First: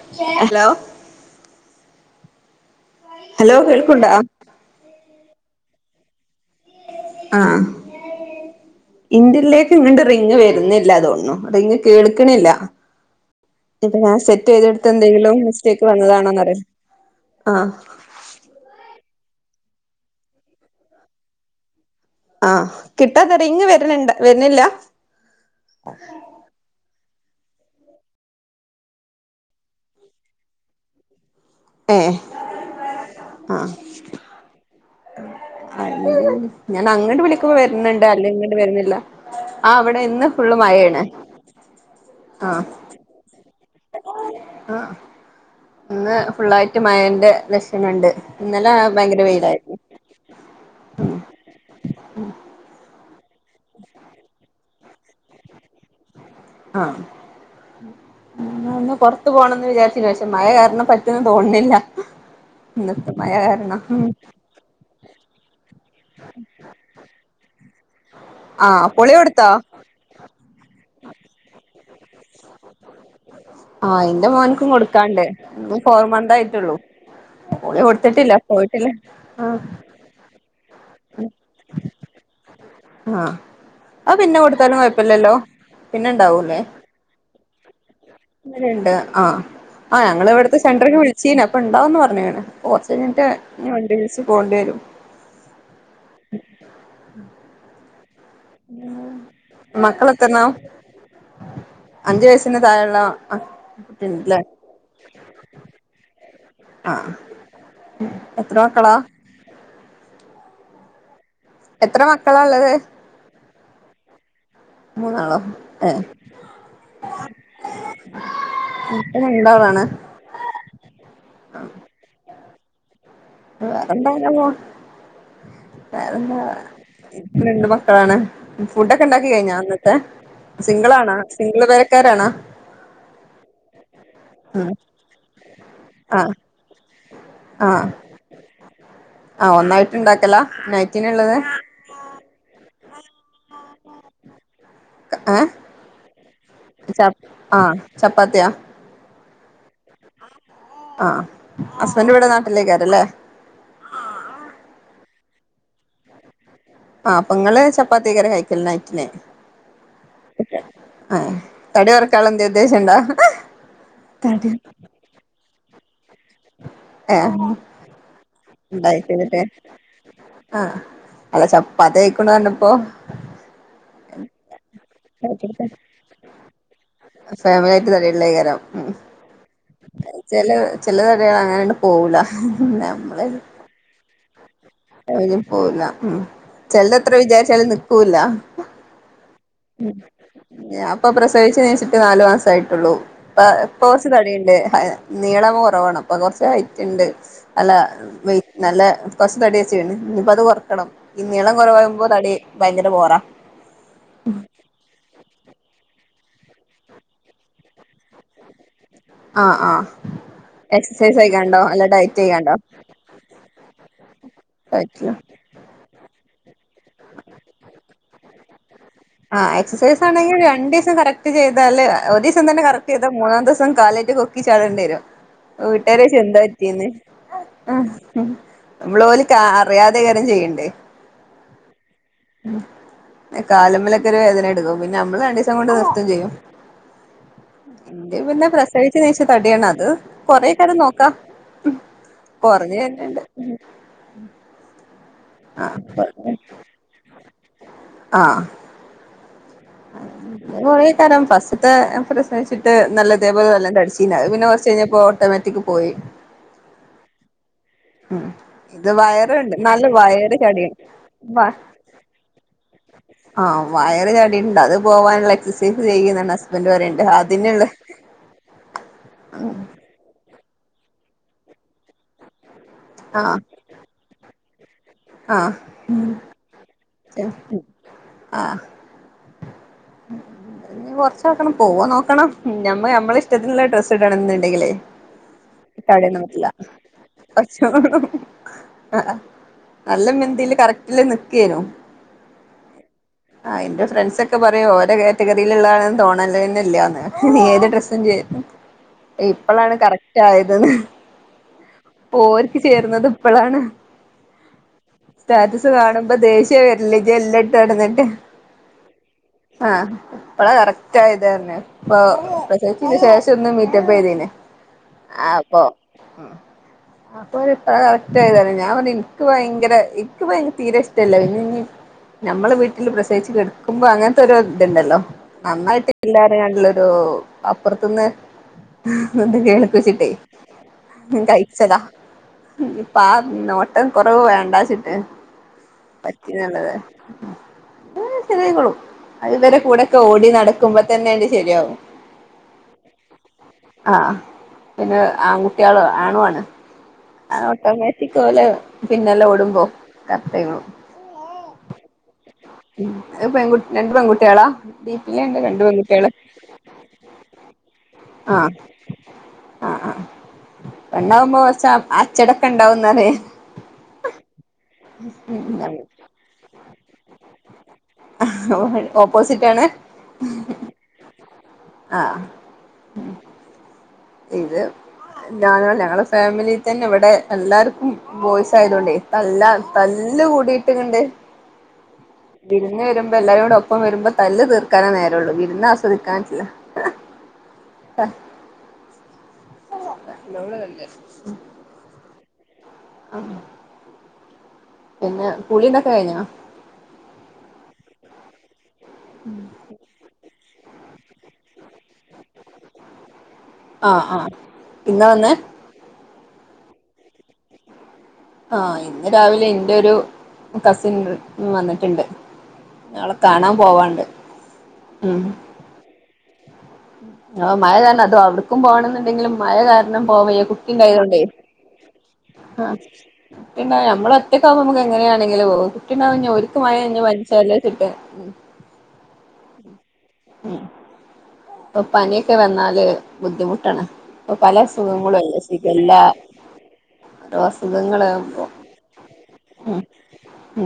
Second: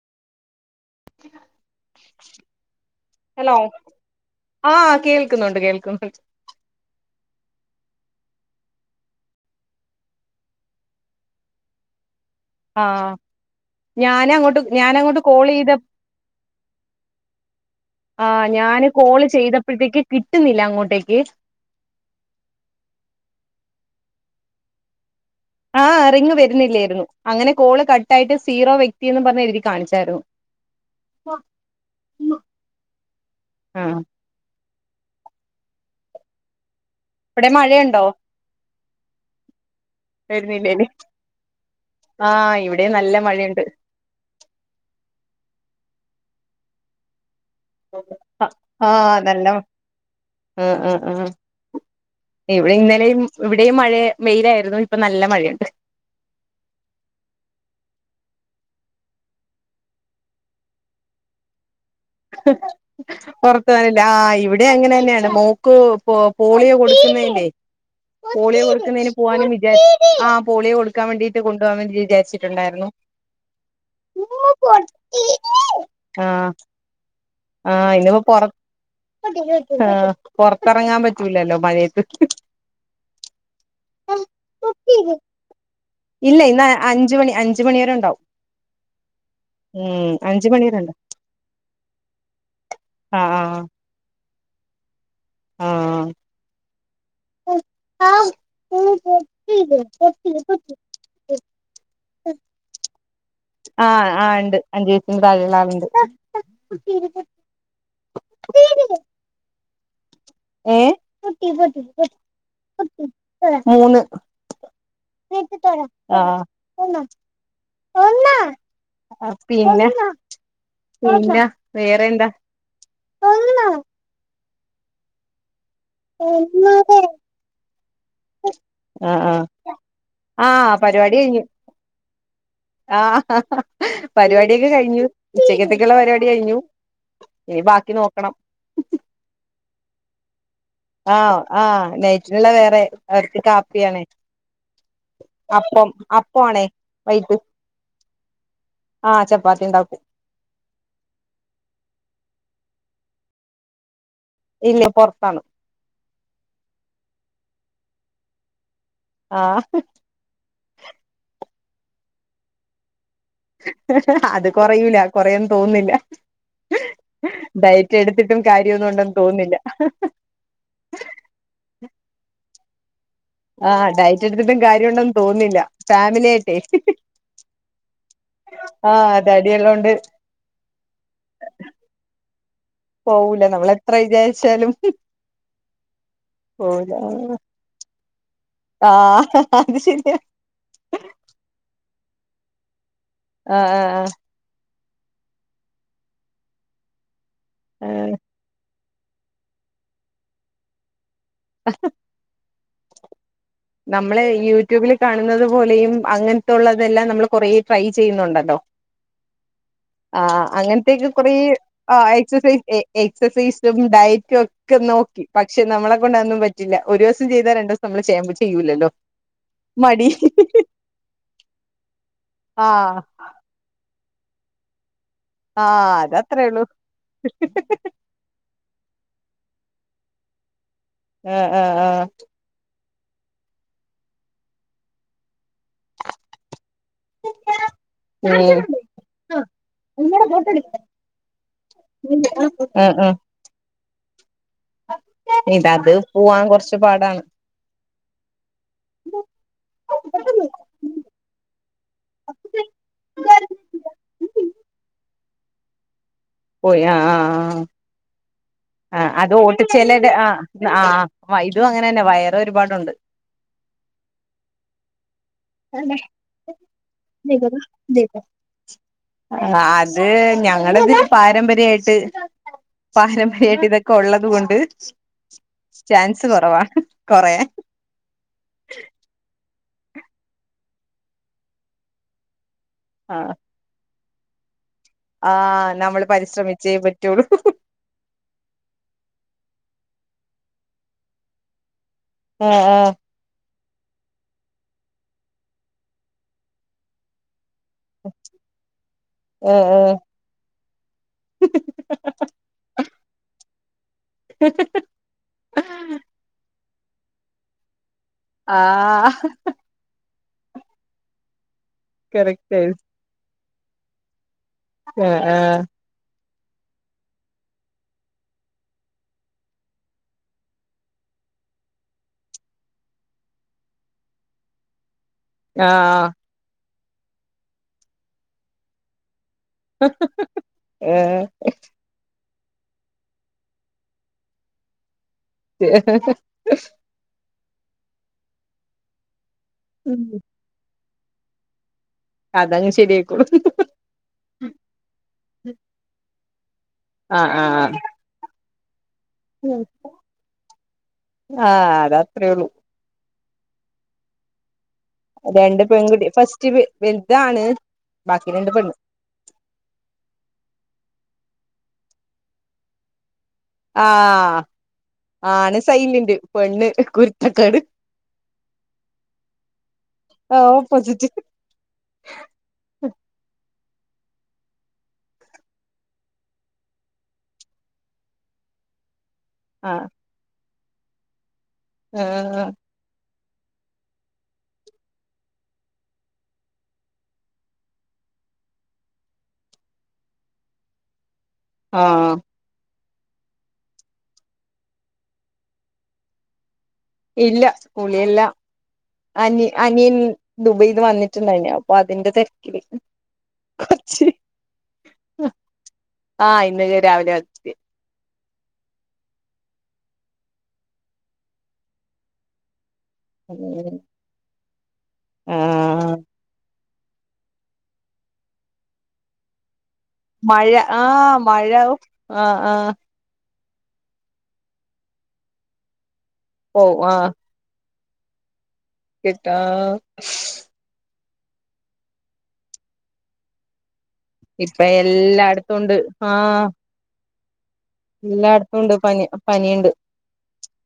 [unintelligible] hello hello ആ കേൾ കേക്കുന്നുണ്ട് കേൾക്ക ആആ ഇന്ത്യലേക്ക് ഇങ്ങോ് റിങ്ങ് വരുന്നില്ലാതോണു റിങ്ങ് കേ ആഹ് [unintelligible] സെറ്റ് ഞാനങ്ങോട്ട് ചെയ്തെടുത്ത് ഞാനങ്ങോട്ട് എന്തെങ്കിലും മിസ്റ്റേക്ക് വന്നതാണോന്ന്റിയോ ആ ഞാന് കോളേജ് ചെയ്തപ്പോഴത്തേക്ക് കിട്ടുന്നില്ല അങ്ങോട്ടേക്ക് ആ കിട്ടാതറിയ ഇങ്ങ് വരണ്ട വരുന്നില്ല ആ റിങ്ങ് വരുന്നില്ലായിരുന്നു അങ്ങനെ കോള് കട്ട ആായിട്ട് സീറോ വ്യക്തിന്ന് പറഞ്ഞ എഴുതി കാണിച്ചായിരുന്നു ഏ ആ ആഹ് അല്ല ഞാൻ അങ്ങോട്ട് അവിടെ വിളിക്കുമ്പോ മഴയുണ്ടോ വരുന്ണ്ട് അല്ല ഇങ്ങട്ട് വര്ന്ല്ല ആ അവിടെ ഇന്ന് ഫുള്ള് വരുന്നില്ലേല് മഴാണ് ആ ആഹ് ഇവിടെയും നല്ല മഴയുണ്ട് ആ ഇന്ന് ഫുള്ളായിട്ട് മയന്റെ ലക്ഷണണ്ട് ഇന്നെല ആഹ് ഭയങ്കര നല്ല വെയിലായിരുന്നു ആഹ് ആഹ് ആഹ് ഇവിടെ ഇന്നലെയും ഇവിടെയും മഴ വെയിലായിരുന്നു ഇപ്പൊ നല്ല മഴയുണ്ട് ആ പുറത്ത് പോണംന്ന് വിചാരിച്ചില്ല പക്ഷെ മഴ കാരണം പറ്റെന്ന് തോന്നില്ല പുറത്ത വന്നില്ല ആ ഇവിടെ അങ്ങനെ തന്നെയാണ് മോക്ക് പോളിയോ കൊടുക്കുന്നല്ലേ പോളിയോ ആഹ് പൊളി കൊടുക്കുന്നതിന് കൊടുത്തോ പോകാനുംവിചാരി ആ പോളിയോ കൊടുക്കാൻ വേണ്ടീട്ട് കൊണ്ട പോവാൻ വേണ്ട വിചാരിച്ചി ആ എന്റെ മോനക്കും കൊടുക്കണ്ട് ഫോർ മന്ത് ആയിട്ടുള്ളു ആ ഇന്നപ്പോൊറ ആഹ് ആ പൊറത്തിറങ്ങാൻ പറ്റൂലല്ലോ മഴയത്ത് ആ ആ പിന്നെ കൊടുത്താലും കുഴപ്പില്ലല്ലോ പിന്നെ ഇല്ല ണ്ടാവൂല്ലേ ഇന്ന് അഞ്ച് മണി അഞ്ച് മണി വരെ ഉണ്ടാവും അങ്ങനുണ്ട് ആ ആ ഉം ഞങ്ങള് അഞ്ച് ഇവിടുത്തെ മണി വരെ സെന്ററിക്ക് ഉണ്ടാവും വിളിച്ചന ഇപ്പ ഉണ്ടാവന്ന് പറഞ്ഞാണ് ഓർച്ച കഴിഞ്ഞിട്ട് ആഹ് ആഹ് വണ്ടി വിളച്ച് പോകേണ്ടി വരും [unintelligible] മക്കളെത്രണ്ണാ [unintelligible] അഞ്ചു വയസ്സിന് താഴെുള്ള ആ ആ ഉണ്ട് അഞ്ചു വയസിന്റെ താഴെയുള്ള ആളുണ്ട് ആഹ് എത്ര മക്കളാ ഏ എത്ര മക്കളള്ളത് മൂന്ന് അ ണ്ടാളാണ് പിന്ന വേറെ എന്താ ആഹ് വേറെന്ത അങ്ങനെ പോണു വേറെന്താ രണ്ടമക്ക ക്കളാണ് ഫുഡൊക്കെ ഉണ്ടാക്കി ആഹ് കഴിഞ്ഞാ അന്നത്തെ ആഹ് സിംഗിള ആണാ സിംഗിൾ പെരക്കാരാണാ ആ പരിപാടിയൊക്കെ കഴിഞ്ഞു ഉച്ചക്കത്തൊക്കെയള്ള ആ പരിപാടി കഴിഞ്ഞു ഏ ആ ബാക്കി നോക്കണം ണ്ടാക്കല്ല ആ ആ നൈറ്റിനുള്ള വേറെ അവർക്ക് കാപ്പിയാണ് ഏ അപ്പം അപ് ച ആ ചപ്പാത്തിയ ആഹ് ചപ്പാത്തി ഉണ്ടാക്കും ആ ഹസ്ബന്റിവിടെ നാട്ടിലെ ക്കാരലേ ഇല്ല പൊറത്താണ് ആ അപ്പൊ നിങ്ങള് ചപ്പാത്തി യേക്കരംലേ കഴിക്കല് ല്ലേ ആ ആ തടി കൊറക്കാനൊള്ള എന്തേ ഉദ്ദേശ്യവൊണ്ടോ അത് കൊറയൂല്ല കൊറയുന്ന് തോന്നുന്നില്ല ഏ ഡയറ്റ് എടുത്തിട്ടും കാര്യമൊന്നും ഉണ്ടായി ഉണ്ടെന്ന് ചെയ്തിട്ടേ തോന്നുന്നില്ല ആ അല്ല ചപ്പാത്തി കഴിക്കണൂന്ന് പറഞ്ഞപ്പോ ആ ഡയറ്റ് എടുത്തിട്ടും കാര്യം ഒണ്ടെന്ന് തോന്നുന്നില്ല ഫാമിലിയായിട്ടെ ഫാമിലി ആയിട്ട് ആ അതെ തടിയൊള്ളോണ്ട് ചെല ചെല തടികള് അങ്ങനെ അങ്ങോട്ട് പോവൂല്ല നമ്മള് ത്ര വിചാരിച്ചാലും ലും പോവൂല്ല ഉം പോവൂല ചെലത്ര വിചാരിച്ചാലും നിക്കൂല്ല ആഹ് അത് ശരിയാ ഞാ ഇപ്പൊ പ്രസവിച്ചേന് ശേഷം നാലു മാസേ ആയിട്ടുള്ളൂ ഇപ്പൊ ആഹ് ഇപ്പോ കൊറച്ച് ആഹ് തടിയുണ്ട് നീളം കൊറവാണ് അപ്പൊ കൊറച്ച് ഹൈറ്റ് ഉണ്ട് അല്ല ആഹ് വെയിറ്റ് നല്ല കൊറച് തടി വെച്ചിരുന്നു ഇനിപ്പൊ അത് കൊറയ്ക്കണം ഈ നീളം കൊറവാവുമ്പോ തടി ഭയങ്കര ബോറാ നമ്മള് യൂട്യൂബിൽ കാണുന്നത് പോലെയും അങ്ങനത്തെയുള്ളതെല്ലാം നമ്മള് കൊറേ ട്രൈ ചെയ്യുന്നൊണ്ടല്ലോ ആ ആ ആ അങ്ങനത്തെയൊക്കെ കൊറേ ആ ഡയറ്റ് ചെയ്യണ്ടോ എക്സസൈസും എക്സസൈസും ഡയറ്റും ഒക്കെ ഡയറ്റിലോ നോക്കി ക്കി പക്ഷെ നമ്മളെ കൊണ്ട് അതൊന്നും പറ്റില്ല ഒരു ദിവസം ചെയ്താ രണ്ടു ദിവസം നമ്മള് ചെയ്യാ ചെയ്യൂല്ലല്ലോ ആ എക്സസൈസ് ആണെങ്കിൽ രണ്ടു ദിവസം കറക്റ്റ് ചെയ്താല് ഒരു ദിവസം തന്നെ കറക്റ്റ് ആഹ് ചെയ്താ മൂന്നാം ദിവസം കാലായിട്ട് കൊക്കി ചാടേണ്ടി വരും പ്പൊ ആഹ് വീട്ടുകാര് ചോയിച്ച് എന്താ അതത്രേ ഉള്ളൂ പറ്റീന്ന് നമ്മള് ഓല് ക്ക് അറിയാതെയാണ് ചെയ്യണ്ടേ അ അ അ കാലുമേലൊക്കെ ഒരു വേദന എടുക്കും പിന്നെ നമ്മള് രണ്ടു ദിവസം കൊണ്ട് നിർത്തുവേം ചെയ്യും ആഹ് എന്റെ പിന്നെ ഉം പ്രസവിച്ചതിന് ശേഷം തടിയാണ് അത് ഉം കൊറെയ്ക്കാനും നോക്കാം കൊറഞ്ഞ് കേട്ടിട്ടൊണ്ട് ഇത് അത് പോവാൻ കൊറച്ചു പാടാണ് ആഹ് കൊറേ കാലം ഫസ്റ്റ്ത്തെ പ്രസവിച്ചിട്ട് നല്ല ഓട്ടോമാറ്റിക്ക് പോയി പോയി അ അ അ ഉം ഇത് ആ അത് വയറ്ണ്ട് നല്ല ഓട്ടിച്ചലരു വയറ് ചാടി [unintelligible] ആ ആ ഇതും അങ്ങനെ തന്നെയാ വയറ് ഒരുപാടുണ്ട് ആ വയറ് ചാടി ണ്ട് അത് പോവാനുള്ള എക്സസൈസ് ചെയ്യുന്നാണ് ഹസ്ബന്റ് പറയണ്ട് അതിനൊള്ള അത് ഞങ്ങടിത് പാരമ്പര്യായിട്ട് ആഹ് പാരമ്പര്യായിട്ട് ഇതൊക്കെ ഒള്ളത് കൊണ്ട് ആഹ് ചാൻസ് കൊറവാണ് കൊറയാൻ ഇനീ കൊറച്ച് നോക്കണം പോവാൻ നോക്കണം ഞമ്മള് ആ ഞമ്മടിഷ്ടത്തിനുള്ള ഡ്രസ് സിഡണം ന്നുണ്ടെങ്കിലേ ആ നമ്മള് ഇക്കാടേന്നു പറ്റില്ല പരിശ്രമിച്ചേ പറ്റുള്ളൂ കൊറച്ച് പോണം ആ ആ നല്ല മിന്തിയില് കറക്റ്റില് നിക്കേനു അ അ ആ എന്റെ ഫ്രണ്ട്സ് ഒക്കെ പറയും ഓര്ടെ കാറ്റഗറിയിലൊള്ള ആളാന്ന് തോണല് തന്നെയില്ലാന്ന് ഏതെടു ഡ്രസ്സും ചേരും ആ ഇപ്പോഴാണ് ആ കറക്റ്റ് ആയതെന്ന് ഓരിക്ക് ചേർന്നത് ഇപ്പോഴാണ് സ്റ്റാറ്റസ് കാണുമ്പോ ദേഷ്യം വരില്ലേ ഇജ്ജ് എല്ലാം ഇട്ടു നടന്നിട്ട് ആ ആ അപ്പള കറക്റ്റ് ആയതായിന്നെ ഇപ്പൊ കറക്റ്റ് പ്രേച്ചന് ശേഷം ഒന്ന് മീറ്റപ്പ് ചെയ്തീന് അപ്പോ ആഹ് അപ്പൊ ഇത്ര കറക്റ്റ് ആയതാല ഞാൻ പറ എനിക്ക് ഭയര ഭയങ്കര ഇക്ക ഭയങ്കര തീരെ ഇഷ്ട്ടല്ല ഇനി ഇ ഞമ്മളെ വീട്ടിൽ പ്രസവിച്ച് കെടുക്കുമ്പോ അങ്ങനത്തെൊര് ഇതുണ്ടല്ലോ നന്നായിട്ട് ആഹ് ഇല്ലാരുന്ജകണ്ടുള്ളൊരു അപ്പുറത്തന്ന് ഒന്ന് കേൾപ്പിച്ചിട്ടേ ആഹ് കഴിച്ചതാ ഇപ്പാ നോട്ടം കൊറവ് വേണ്ടാന്ന് വെച്ചിട്ട് പറ്റണില്ലാ ലെ സെരിയയ്ക്കോളും അത് ഇവരെ കൂടെ ഒക്കെ ഓടി നടക്കുമ്പോ തന്നെ ശെരിയാവും അതങ്ങ് ശരിയായിക്കോളും ആഹ് പിന്നെ ആൺകുട്ടികള് ആണുആണ് ആഹ് ആ ആഹ് ഓട്ടോമാറ്റിക് ഓലെ പിന്നാലേ ആഹ് അതത്രേ ഉള്ളു ഹ് പെൺകുട്ടി രണ്ട് പെൺകുട്ടികളാ ഡീപ്പിലുണ്ട് രണ്ട് പെൺകുട്ടി പെൺകുട്ടികള് ഫസ്റ്റ് വെ വെൽതാണ് ബാക്കി രണ്ട് പെണ്ണ് ആ് ആ പെണ്ണാവുമ്പോ കുറച്ച് അച്ചടക്കം ഉണ്ടാവുന്നാണ് ആ ആണ് സൈലിന്റ് പെണ്ണ് കുരുത്തക്കേട് അ ഹ ഓപ്പോസിറ്റാണ് ഓപ്പോസിറ്റ് ആഹ് ഇത് ഞാന ഞങ്ങളുടെ ഫാമിലിയിൽ തന്നെ ഇവിടെ എല്ലാവർക്കും ബോയ്സ് ആയതുകൊണ്ടേ തല്ല തല്ല് കൂടിയിട്ട്ങ്ങിട്ട് ആആ ഇ എല്ലാരും കൂടെ ഒപ്പം വരുമ്പോ തല്ല് തീർക്കാനേ നേരേള്ളൂ വിരുന്ന ആസ്വദിക്കാൻ പറ്റില്ല അ [unintelligible] ആഹ് അ പിന്നെ കുളിതൊക്കെ കഴിഞ്ഞോ ഇല്ല കുളിയെല്ലാം അനി അനിയൻ ദുബൈയിന്ന് വന്നിട്ടുണ്ടായിനി അപ്പൊ അതിന്റെ തിരക്കിലേനി ആഹ ഇന്നാ വന്നേ ആഹ് ഇന്ന് ലെ രാവിലെ എത്തി ആഹ് ഇന്ന് രാവിലെ ഇന്റെ ഒരു കസിൻ വന്നിട്ട്ണ്ട് നാളെ കാണാൻ പോവാണ്ട് ആഹ് ആ മഴ കാരണം അത് അവടക്കും പോണം ന്ന് ണ്ടെങ്കിലും മഴ കാരണം ന്ന് പോവേ മഴ ആഹ് കുട്ടിണ്ടായതുകൊണ്ടേ മഴ ആഹ് ആഹ് കുട്ടിണ്ടായ ഞമ്മളൊറ്റക്കാവുമ്പോ ഞമ്മക്കെങ്ങനായാലും കുട്ടിണ്ടാവുമ്പോ ഇഞ്ഞി ഓല്ക്ക് ഓ മഴ നനഞ്ഞു പനിച്ചാൽ ട്ട് കെട്ടാ പ്പോ പനിയൊക്കെ വന്നാല് ബുദ്ധിമുട്ടാണ് പ്പോ പല ഇപ്പ അസുഖങ്ങളു അല്ലെ എല്ലായിടത്തും ഉണ്ട് ഷിഗല്ല ആഹ് അസുഖങ്ങളാകുമ്പോ എല്ലായിടത്തും ഉണ്ട് പനി പനിയുണ്ട് ഉ ഉ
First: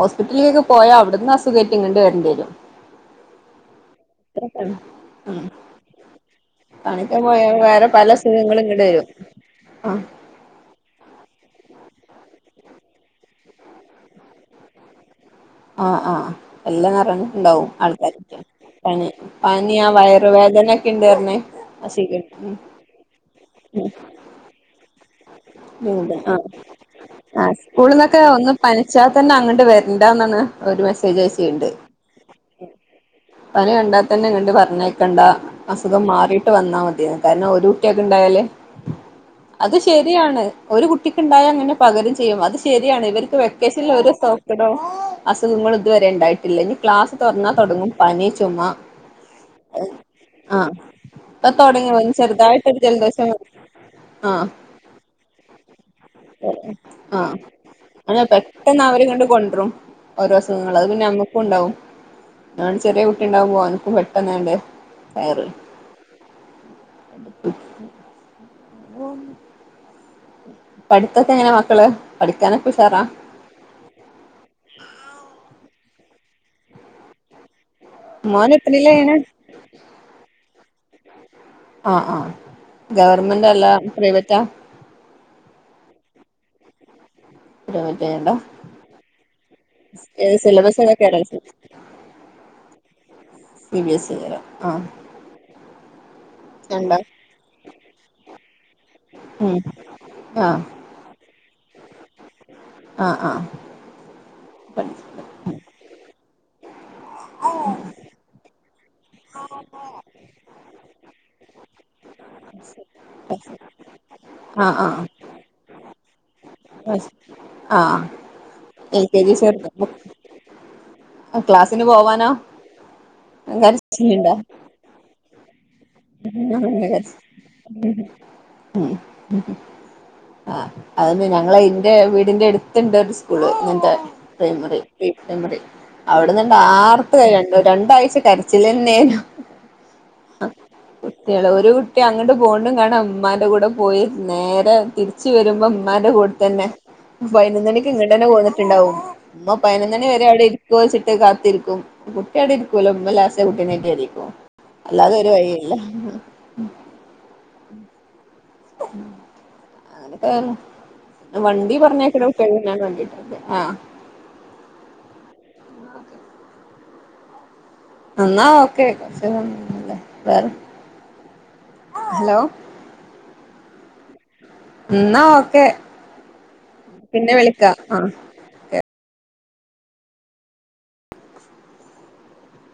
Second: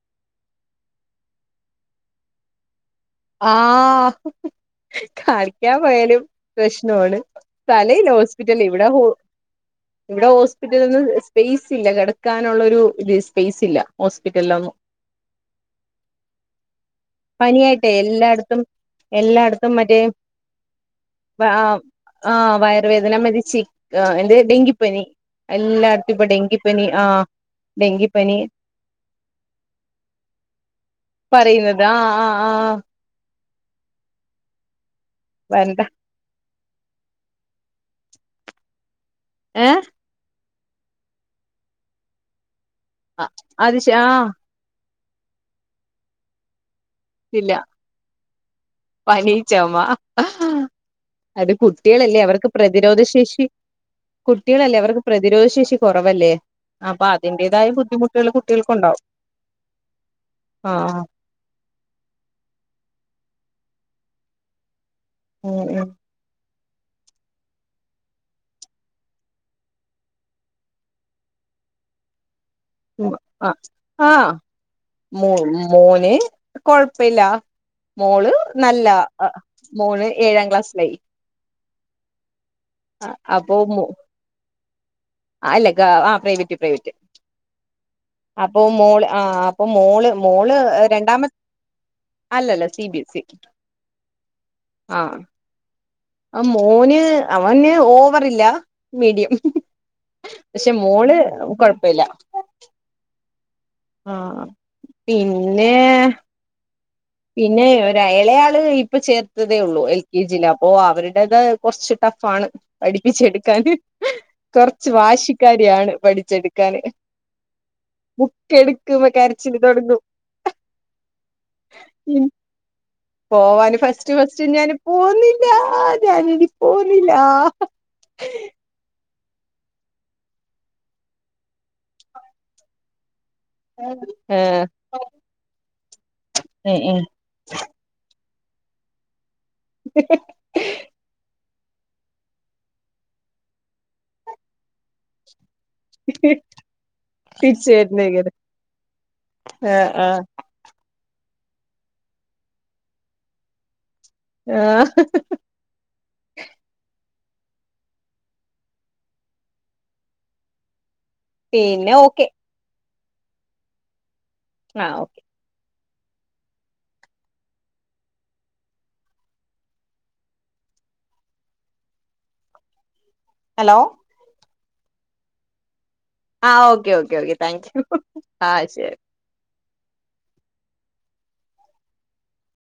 ഹോസ്പിറ്റലിലൊക്കെ പോയാ അവിടുന്ന് അസുഖമായിട്ട ഇങ്ങണ്ട് വരണ്ടി വരും ആആഹ് ഇത്രകെണ് കളിക്കാൻ പോയാലും പ്രശ്നമാണ് കാണിക്കാൻ പോയാ വേറെ തലേലെ പല അസുഖങ്ങളും ഹോസ്പിറ്റല് ഇങ്ങട് ഇവിടെ വരും ആഹ് ഇവിടെ ഹോസ്പിറ്റലൊന്നും സ്പേസ് ഇല്ല കിടക്കാൻ ഉള്ളൊരു സ്പേസ്യില്ല ഹോസ്പിറ്റലൊന്നും ആഹ് അ എല്ലാം നറഞ്ട്ട്ണ്ടാവും പ്പേ എല്ലായിടത്തും എല്ലാടത്തും ആ മറ്റേ വയറുവേദന ഒക്കെ ഉണ്ട് പറഞ്ഞ് ആ സിഗ ആ വയറുവേദന മതിച്ചി ആ എന്റെ ഡെങ്കിപ്പനി ഉം എല്ലായിടത്തും ഇപ്പൊ ആഹ് ഡെങ്കിപ്പനി ആ ആഹ് സ്കൂളിന്നൊക്കെ ഡെങ്കിപ്പനി ഒന്ന് പനിച്ചാ തന്നെ അങ്ങട്ട് വരണ്ടാന്നാണ് ഒരു മെസ്സേജ് അയച്ചീണ്ട് പറയുന്നത് ആ ആ ആ പനി കണ്ടാ തന്നെ ഇങ്ങട്ട് പറഞ്ഞയക്കണ്ടാ വരണ്ട അസുഖം മാറി ട്ട് വന്നാ മതിയെന്ന് കാരണം ഒരു കുട്ടിക്ക് ഉണ്ടായാല് ഏഹ് ആണ് ഒരു കുട്ടിക്ക് ഇണ്ടായലന്നെ പകരം ചെയ്യും അത് ശെരിയാണ് ഇവർക്ക് അത് വെക്കേഷനിൽ ആ ഓരോ സ്ട്ടോക്ക്ടോ അസുഖങ്ങൾ ഇതുവരെ ഉണ്ടായിട്ടില്ലനി ക്ലാസ് തുറന്നാ ഇല്ല തൊടങ്ങും പനി ചുമ പനി ചുമ ആഹ് പ്പൊ അത് തുടങ്ങി വന്ന് ചെറുതായിട്ടൊരു ജലദോഷം ആഹ് കുട്ടിക്കളല്ലേ അവർക്ക് പ്രതിരോധ ശേഷി കൊറവല്ലേ അപ്പൊ ആഹ് അതിന്റേതായ അങ്ങനെ ബുദ്ധിമുട്ടുകൾ പെട്ടെന്ന് കുട്ടികൾക്കുണ്ടാവും അവരിങ്ങട്ട് കൊണ്ടരും ഓരോ ആ അസുഖങ്ങൾ അത് പിന്നെ നമ്മുക്കും ഉണ്ടാവും ആൻ ചെറിയ കുട്ടിണ്ടാവുമ്പോ ഓന്ക്കും പെട്ടന്നങ്ങട്ട് ഉം ഉം പഠിത്തൊക്കെ എങ്ങനെ മക്കള് പഠി ഉം ആ ആഹ് മു മ് മോന് കൊഴപ്പില്ല മോള് മോൻ നല്ല എത്രയിലാണ് മോള് ഏഴാം ക്ലാസ്സിലായി ആഹ് ആഹ് ഗവർമെന്റ് അല്ല പ്രൈവെറ്റാ ആ അല്ല ആ പ്രൈവറ്റ് പ്രൈവറ്റ് പ്രൈവറ്റ് ഏതാ അപ്പൊ മോള് ആ അപ്പൊ മോള് ഏത് മോള് സിലബസ് ഏതാ കേരള രണ്ടാമത്തെ സിലബസ് അല്ലല്ല സി ബി എസ് ഇക്ക് സി ബി എസ് ഇ ഏതാ ആഹ് ആ രണ്ടോ മോന് അവന് ഓവറില്ല മീഡിയം ഉം ആഹ് പക്ഷെ മോള് കൊഴപ്പില്ല ആഹ് ആഹ് ആഹ് പഠിച്ചു പിന്നെ പിന്നെ ഒര് എളയാള് ഇപ്പൊ ചേർത്തതേ ഉള്ളൂ എൽ കെ ജിയില അപ്പൊ അവരുടേത് കൊറച്ച് ടഫാണ് പഠിപ്പിച്ചെടുക്കാന് ആഹ് കൊറച്ച് ആഹ് വാശിക്കാരിയാണ് പഠിച്ചെടുക്ക ക്കാന് ആഹ് ബുക്ക് എൽ എടുക്ക്മ്പ കെ ജി കരച്ചില് ചേർത്ത് തൊടങ്ങും ക്ലാസ്സിന് പോവാനോ പോവാന് ഫസ്റ്റ് ഫസ്റ്റ് ഞാൻ പോന്നി അങ്ങന വിചാരിച്ച് ഉം ഉം ആ അതന്നെ ഞങ്ങള് എന്റെ വീടിന്റെ എടുത്ത്ണ്ട് ഒരു സ്കൂള് ഇങത്തെ ആഹ് പ്രൈമറി പ്രീ പ്രൈമറി അവിടെന്ന്ണ്ട് ഉം ഉം ആർത്ത് കരയിണ് രണ്ട് രണ്ടാഴ്ച കര ചിലര്ന്നെ ഹി ഹി കുട്ടികള് ഒരു കുട്ടി അങ്ങോട്ട് പോക്ണ് കാണാ ഉമ്മാൻ്റെ കൂടെ പോയി നേരെ തിരിച്ച് വെരുമ്പം ഉമ്മാൻ്റെ കൂട തന്നെ തിരിച്ച് പതിനൊന്നണിക്ക് ഇങ്ങട്ടെന്നെ വരുന്നേക്കാരം പോന്നിട്ടുണ്ടാവും ഇമ്മ ആഹ് പതിനൊന്നണി ആഹ് വരെ അവിടെ ഇരിക്ക്യാച്ചിട്ട് കാ രിക്കും കുട്ടിയാടെ ഇരിക്കൂല്ലോ ഉമ്മ ലാസ്റ്റ് കുട്ടിനെട്ടിരിക്കും ആഹ് അങ്ങനക്കെ വണ്ടി പിന്നെ ഓക്കെ പറഞ്ഞെക്കലൊക്കാണ് ഞാൻ കണ്ടിട്ടിണ്ട് ആ ആ ഓക്കെ എന്നാ ഓക്കെ ഹലോ ഹലോ എന്നാ ഓക്കെ ആഹ ഓക്കെ ഓക്കെ പിന്നെ ഓക്കെ താങ്ക് വിളിക്കാം യു ആഹ് ആ ശരി